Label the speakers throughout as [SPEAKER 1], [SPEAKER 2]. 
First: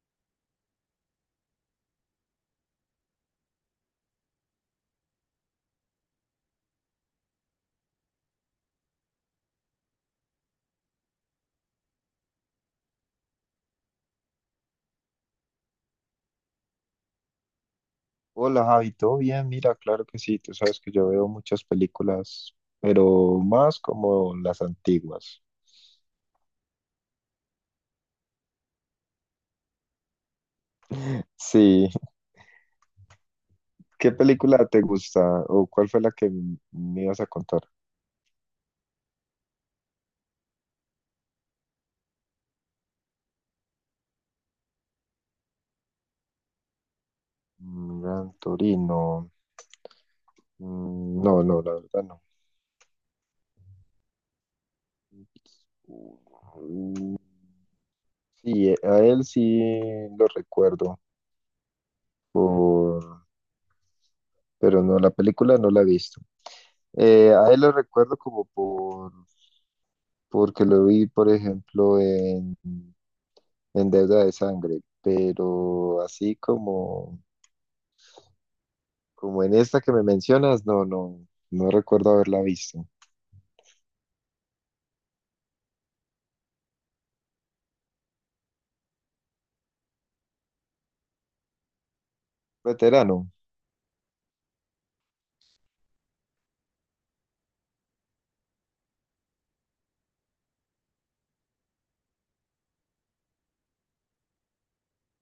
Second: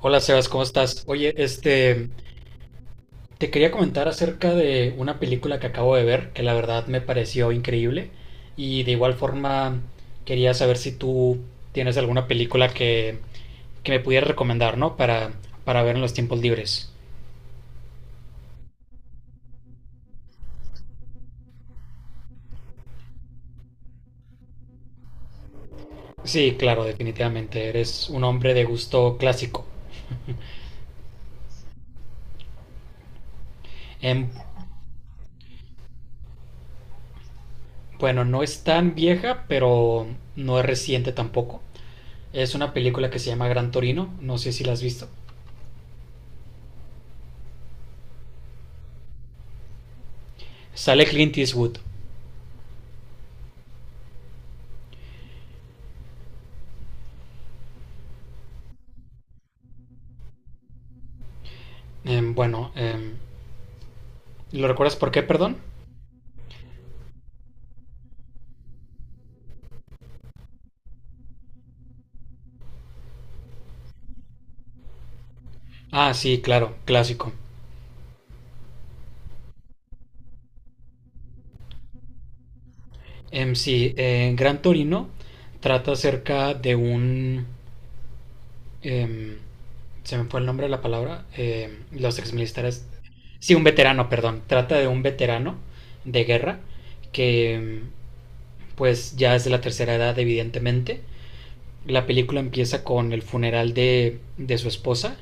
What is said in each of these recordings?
[SPEAKER 1] Hola Sebas, ¿cómo estás? Oye, te quería comentar acerca de una película que acabo de ver, que la verdad me pareció increíble, y de igual forma quería saber si tú tienes alguna película que me pudieras recomendar, ¿no? Para ver en los tiempos libres.
[SPEAKER 2] Hola Javi, ¿todo bien? Mira, claro que sí, tú sabes que yo veo muchas películas, pero más como las antiguas.
[SPEAKER 1] Sí, claro, definitivamente, eres un hombre de gusto clásico.
[SPEAKER 2] Sí, ¿qué
[SPEAKER 1] Em,
[SPEAKER 2] película te gusta o cuál fue la que me ibas a contar?
[SPEAKER 1] bueno, no es tan vieja, pero no es reciente tampoco. Es una película que se llama Gran Torino, no sé si la has visto.
[SPEAKER 2] Mm, Gran Torino.
[SPEAKER 1] Sale
[SPEAKER 2] Mm,
[SPEAKER 1] Clint
[SPEAKER 2] no, no, la
[SPEAKER 1] Eastwood.
[SPEAKER 2] verdad no. Mm, sí, a él sí lo recuerdo,
[SPEAKER 1] Em, bueno,
[SPEAKER 2] por-
[SPEAKER 1] em, ¿lo
[SPEAKER 2] pero
[SPEAKER 1] recuerdas
[SPEAKER 2] no, la
[SPEAKER 1] por qué,
[SPEAKER 2] película
[SPEAKER 1] perdón?
[SPEAKER 2] no la he visto. A él lo recuerdo como porque lo vi, por ejemplo, en deuda de sangre, pero
[SPEAKER 1] Ah,
[SPEAKER 2] así
[SPEAKER 1] sí, claro,
[SPEAKER 2] como,
[SPEAKER 1] clásico.
[SPEAKER 2] como en esta que me mencionas, no, no, no recuerdo haberla visto.
[SPEAKER 1] Sí, Gran Torino trata acerca de un... em, se me fue el nombre de la palabra. Los exmilitares...
[SPEAKER 2] Veterano,
[SPEAKER 1] Sí, un veterano, perdón. Trata de un veterano de guerra que pues ya es de la tercera edad, evidentemente. La película empieza con el funeral de su esposa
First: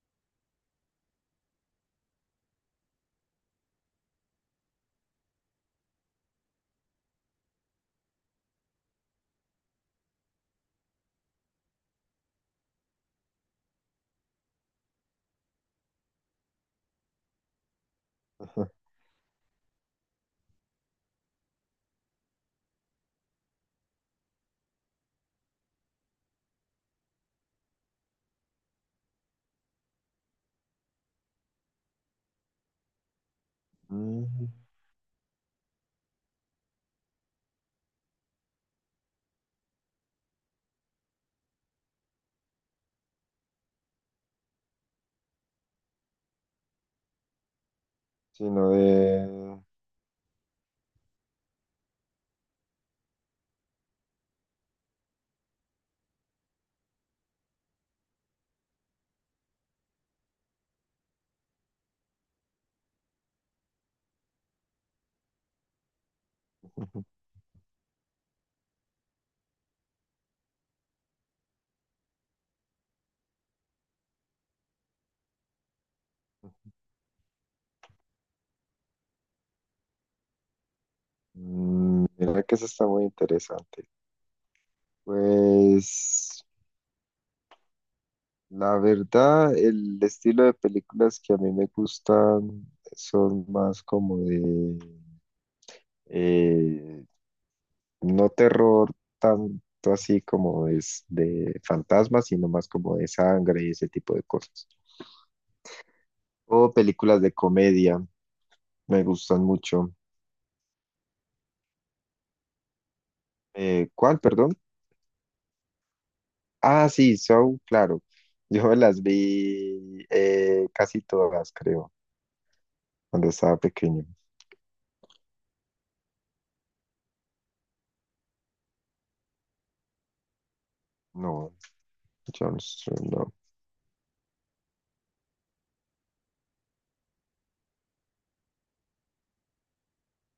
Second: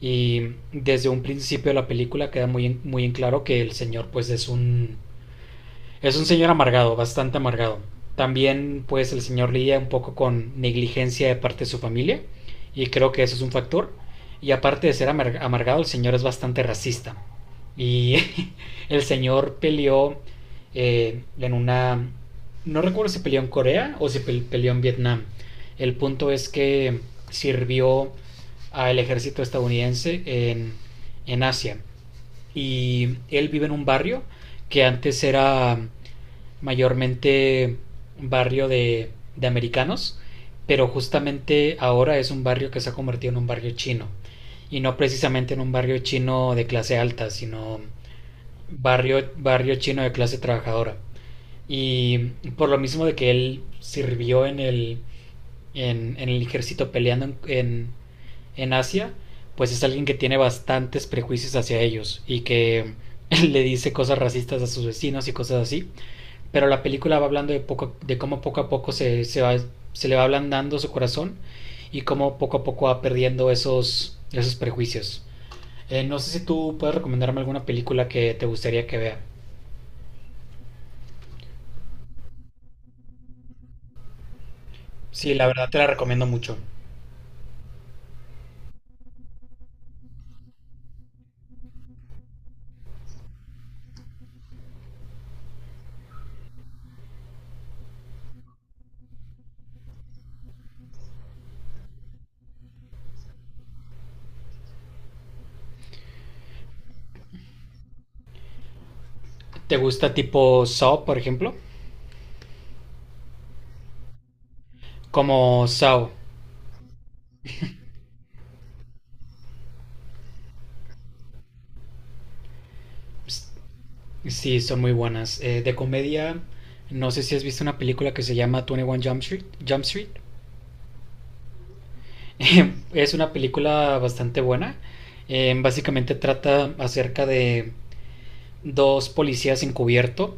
[SPEAKER 1] y desde un principio de la película queda muy en claro que el señor pues es un. Es un señor amargado, bastante amargado. También, pues, el señor lidia un poco con negligencia de parte de su familia, y creo que eso es un factor. Y aparte de ser amargado, el señor es bastante racista. Y el señor peleó en una... No recuerdo si peleó en Corea o si peleó en Vietnam. El punto es que sirvió al ejército estadounidense en Asia y él vive en un barrio
[SPEAKER 2] mm,
[SPEAKER 1] que antes era mayormente barrio de americanos, pero justamente ahora es un barrio que se ha convertido en un barrio chino. Y no precisamente en un barrio chino de clase alta, sino
[SPEAKER 2] sino de...
[SPEAKER 1] barrio chino de clase trabajadora. Y por lo mismo de que él sirvió en el ejército peleando en Asia, pues es alguien que tiene bastantes prejuicios hacia ellos y que le dice cosas racistas a sus vecinos y cosas así. Pero la película va hablando de cómo poco a poco se le va ablandando su corazón y cómo poco a poco va perdiendo esos prejuicios. No sé si tú puedes recomendarme alguna película que te gustaría que vea.
[SPEAKER 2] Mm, mira que eso está muy interesante.
[SPEAKER 1] Sí, la verdad te la recomiendo
[SPEAKER 2] Pues
[SPEAKER 1] mucho.
[SPEAKER 2] la verdad, el estilo de películas que a mí me gustan son más como de... eh, no terror tanto así como es de fantasmas, sino más como de sangre y ese tipo de cosas. O películas de comedia, me gustan
[SPEAKER 1] ¿Te
[SPEAKER 2] mucho.
[SPEAKER 1] gusta tipo Saw, por ejemplo?
[SPEAKER 2] ¿Cuál, perdón?
[SPEAKER 1] Como Saw.
[SPEAKER 2] Ah, sí, Saw, claro. Yo me las vi casi todas, creo, cuando estaba pequeño.
[SPEAKER 1] Sí, son muy buenas. De comedia, no sé si has visto una película que se llama 21 Jump Street. Jump Street.
[SPEAKER 2] No, John
[SPEAKER 1] Es una
[SPEAKER 2] no.
[SPEAKER 1] película bastante buena. Básicamente trata acerca de dos policías encubierto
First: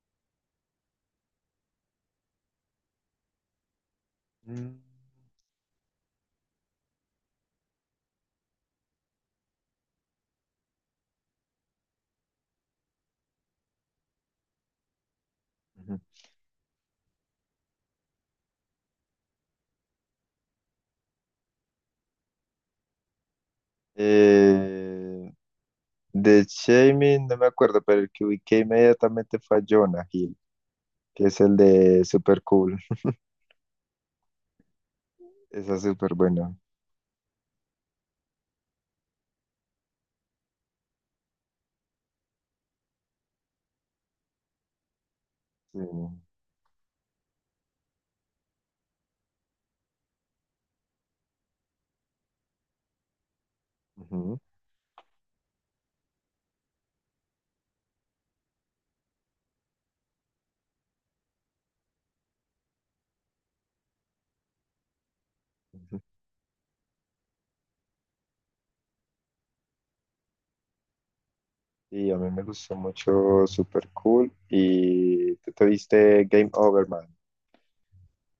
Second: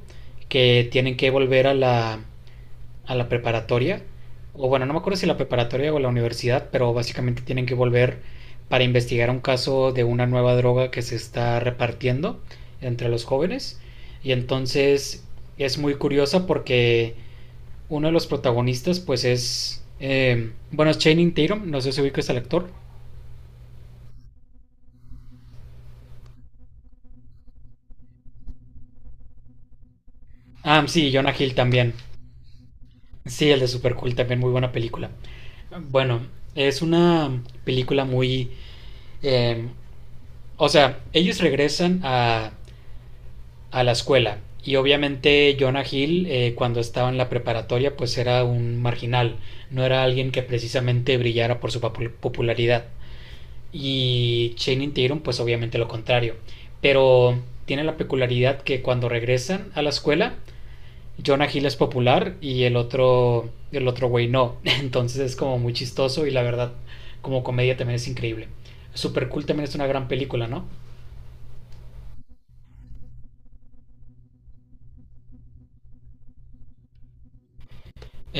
[SPEAKER 1] que tienen que volver a a la preparatoria, o
[SPEAKER 2] Mm,
[SPEAKER 1] bueno, no me acuerdo si la preparatoria o la universidad, pero básicamente tienen que volver para investigar un caso de una nueva droga que se está repartiendo entre los jóvenes. Y entonces es muy
[SPEAKER 2] ujú.
[SPEAKER 1] curiosa porque uno de los protagonistas pues es... bueno, es Channing Tatum, no sé si ubicas al actor.
[SPEAKER 2] Eh, de Shaming, no me acuerdo, pero el que ubiqué inmediatamente fue a Jonah Hill,
[SPEAKER 1] Ah, sí,
[SPEAKER 2] que
[SPEAKER 1] Jonah
[SPEAKER 2] es
[SPEAKER 1] Hill
[SPEAKER 2] el
[SPEAKER 1] también.
[SPEAKER 2] de Super Cool.
[SPEAKER 1] Sí, el de Super Cool también, muy buena película.
[SPEAKER 2] Esa es súper
[SPEAKER 1] Bueno,
[SPEAKER 2] buena.
[SPEAKER 1] es una película muy... eh, o sea, ellos regresan a la escuela. Y obviamente
[SPEAKER 2] Sí.
[SPEAKER 1] Jonah Hill, cuando estaba en la preparatoria, pues era un marginal, no era alguien que precisamente brillara por su popularidad.
[SPEAKER 2] Ujú,
[SPEAKER 1] Y Channing Tatum, pues obviamente lo contrario. Pero tiene la peculiaridad que cuando regresan a la escuela, Jonah Hill es popular y el otro güey no. Entonces es como muy
[SPEAKER 2] ujú.
[SPEAKER 1] chistoso y la verdad, como comedia también es increíble. Super Cool también es una gran película, ¿no?
[SPEAKER 2] Y a mí me gustó mucho, súper cool. Y tú te viste Game Over, man.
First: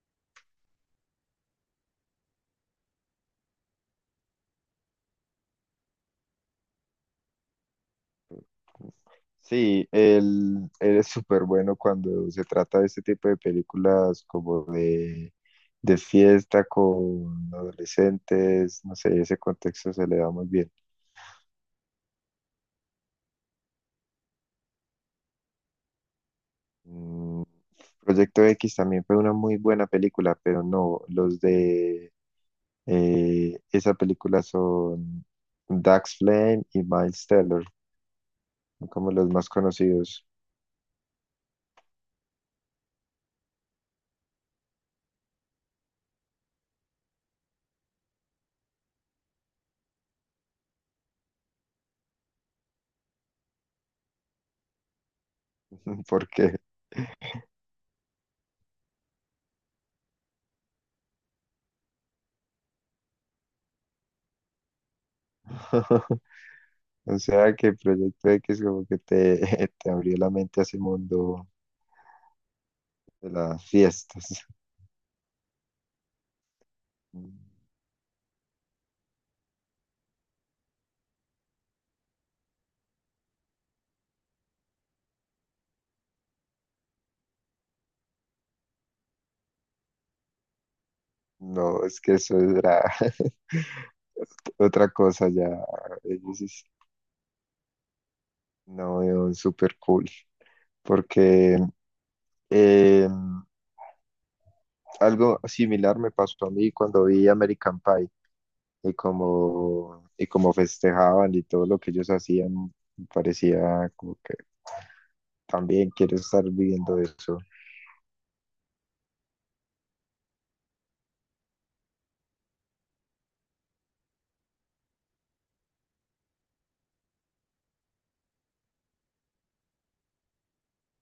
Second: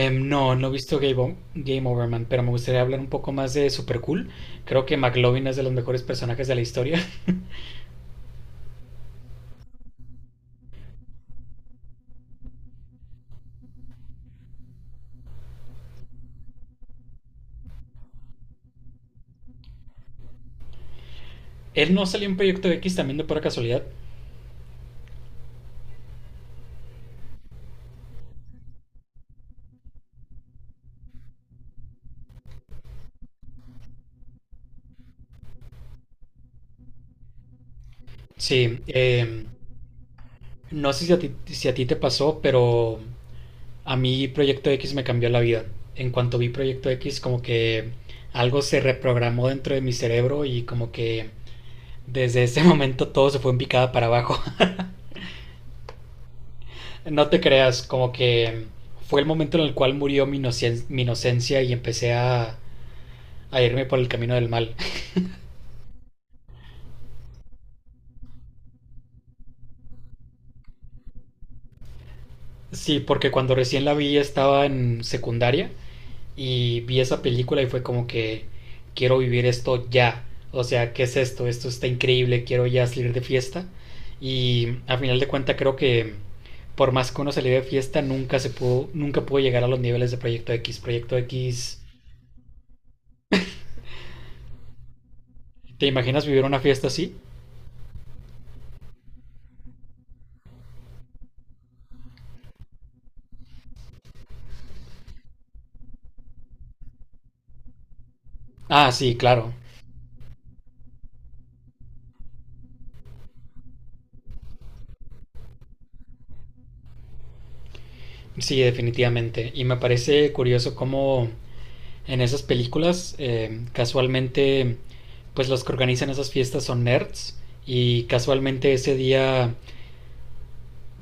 [SPEAKER 1] No, no he visto Game Over Man, pero me gustaría hablar un poco más de Super Cool. Creo que McLovin es de los mejores personajes de la historia.
[SPEAKER 2] Sí, él es súper bueno cuando se trata de este tipo de películas como de fiesta con adolescentes, no sé, ese contexto se le da muy bien.
[SPEAKER 1] Él no salió en Proyecto X también de pura casualidad.
[SPEAKER 2] Mm, Proyecto X también fue una muy buena película, pero no, los de esa película son Dax Flame y Miles Teller,
[SPEAKER 1] Sí,
[SPEAKER 2] como los más conocidos.
[SPEAKER 1] no sé si a ti te pasó, pero a mí Proyecto X me cambió la vida. En cuanto vi Proyecto X, como que algo se reprogramó dentro de mi cerebro y como que desde ese momento todo se fue en picada para abajo.
[SPEAKER 2] Porque,
[SPEAKER 1] No te creas, como que fue el momento en el cual murió mi inocencia y empecé a irme por el camino del mal.
[SPEAKER 2] o sea, que Proyecto X como que te, te abrió la mente a ese mundo
[SPEAKER 1] Sí,
[SPEAKER 2] de
[SPEAKER 1] porque cuando
[SPEAKER 2] las
[SPEAKER 1] recién la vi
[SPEAKER 2] fiestas.
[SPEAKER 1] estaba en secundaria y vi esa película y fue como que quiero vivir esto ya. O sea, ¿qué es esto? Esto está increíble, quiero ya salir de fiesta. Y a final de cuentas creo que por más que uno saliera de fiesta, nunca pudo llegar a los niveles de Proyecto X. Proyecto X,
[SPEAKER 2] No, es que eso era otra cosa ya.
[SPEAKER 1] ¿te imaginas
[SPEAKER 2] Ellos
[SPEAKER 1] vivir una
[SPEAKER 2] es-
[SPEAKER 1] fiesta así?
[SPEAKER 2] no, súper cool. Porque eh, algo similar me pasó a mí cuando vi American Pie
[SPEAKER 1] Ah, sí, claro.
[SPEAKER 2] y como festejaban y todo lo que ellos hacían, me parecía como que también quiero estar viviendo eso.
[SPEAKER 1] Sí, definitivamente. Y me parece curioso cómo en esas películas casualmente pues los que organizan esas fiestas son nerds y casualmente ese día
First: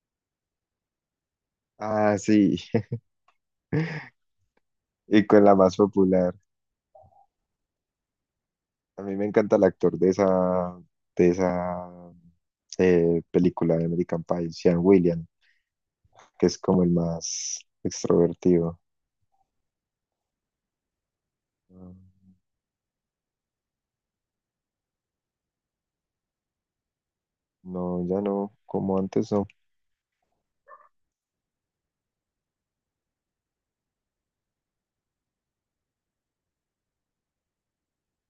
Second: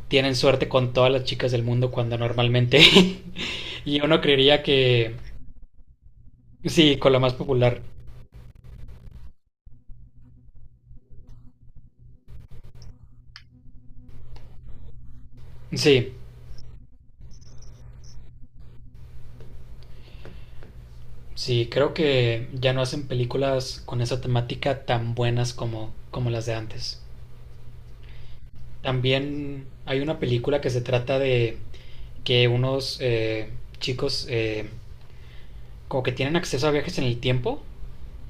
[SPEAKER 1] tienen suerte con todas las chicas del mundo cuando
[SPEAKER 2] Ah, sí,
[SPEAKER 1] normalmente y uno creería que
[SPEAKER 2] y con la más popular.
[SPEAKER 1] sí, con la más popular.
[SPEAKER 2] A mí me encanta el actor de esa película de American Pie, Sean William,
[SPEAKER 1] Sí,
[SPEAKER 2] que es como el más extrovertido.
[SPEAKER 1] sí, creo que ya no hacen películas con esa temática tan buenas como las de antes.
[SPEAKER 2] No, ya no, como antes no.
[SPEAKER 1] También hay una película que se trata de que unos chicos como que tienen acceso a viajes en el tiempo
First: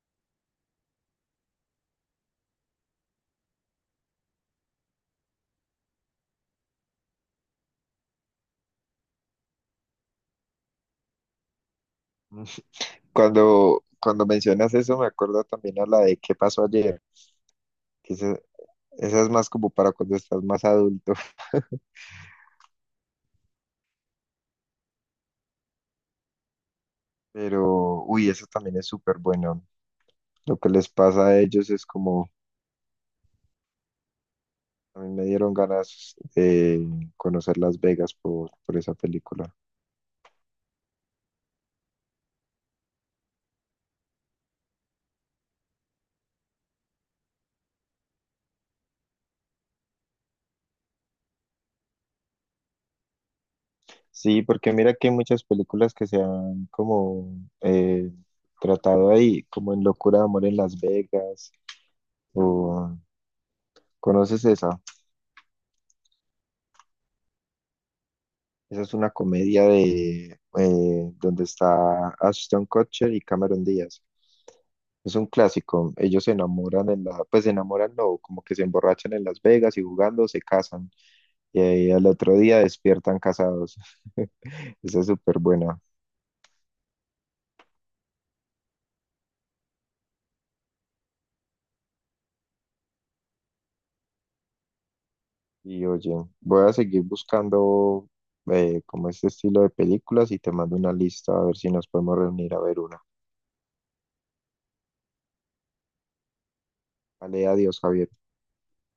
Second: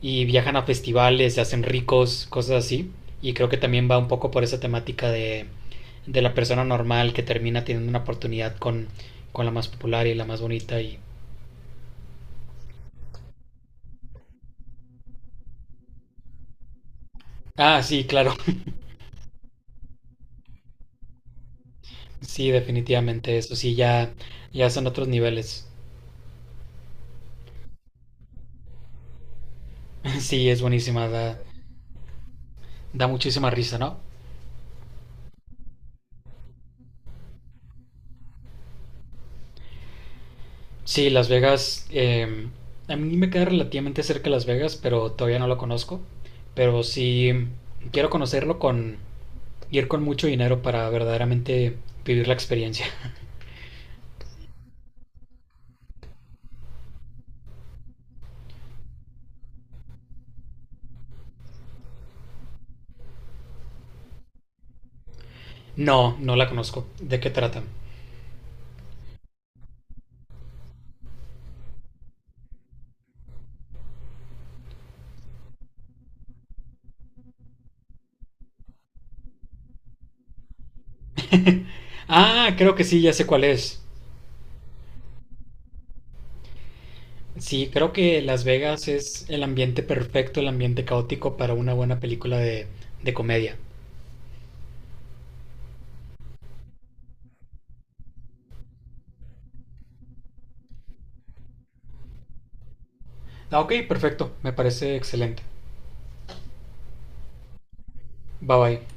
[SPEAKER 1] y viajan a festivales, se hacen ricos, cosas así. Y creo que también va un poco por esa temática de la persona normal que termina teniendo una oportunidad con la más popular y la más bonita. Y...
[SPEAKER 2] Cuando mencionas eso, me acuerdo también a la de ¿Qué pasó ayer?
[SPEAKER 1] Ah, sí,
[SPEAKER 2] Que
[SPEAKER 1] claro.
[SPEAKER 2] esa, esa es más como para cuando estás más adulto,
[SPEAKER 1] Sí, definitivamente. Eso sí, ya son otros niveles.
[SPEAKER 2] pero uy, eso también es súper bueno.
[SPEAKER 1] Sí,
[SPEAKER 2] Lo
[SPEAKER 1] es
[SPEAKER 2] que les
[SPEAKER 1] buenísima.
[SPEAKER 2] pasa a ellos es como,
[SPEAKER 1] Da muchísima risa, ¿no?
[SPEAKER 2] a mí me dieron ganas de conocer Las Vegas por esa película.
[SPEAKER 1] Sí, Las Vegas. A mí me queda relativamente cerca Las Vegas, pero todavía no lo conozco. Pero sí quiero conocerlo con ir con mucho dinero para verdaderamente vivir la experiencia.
[SPEAKER 2] Sí, porque mira que hay muchas películas que se han como tratado ahí, como en Locura de Amor en Las Vegas, o ¿conoces esa?
[SPEAKER 1] No, no la conozco. ¿De qué trata?
[SPEAKER 2] Esa es una comedia de donde está Ashton Kutcher y Cameron Díaz. Es un clásico. Ellos se enamoran en la, pues se enamoran, no, como que se emborrachan en Las Vegas y jugando se casan. Y ahí al otro
[SPEAKER 1] Ah,
[SPEAKER 2] día
[SPEAKER 1] creo que sí, ya
[SPEAKER 2] despiertan
[SPEAKER 1] sé cuál
[SPEAKER 2] casados.
[SPEAKER 1] es.
[SPEAKER 2] Esa es súper buena.
[SPEAKER 1] Sí, creo que Las Vegas es el ambiente perfecto, el ambiente caótico para una buena película de comedia.
[SPEAKER 2] Y oye, voy a seguir buscando como este estilo de películas y te mando una lista a ver si nos podemos reunir a ver una.
[SPEAKER 1] Ah, ok, perfecto. Me parece excelente.
[SPEAKER 2] Vale, adiós, Javier.
[SPEAKER 1] Bye bye.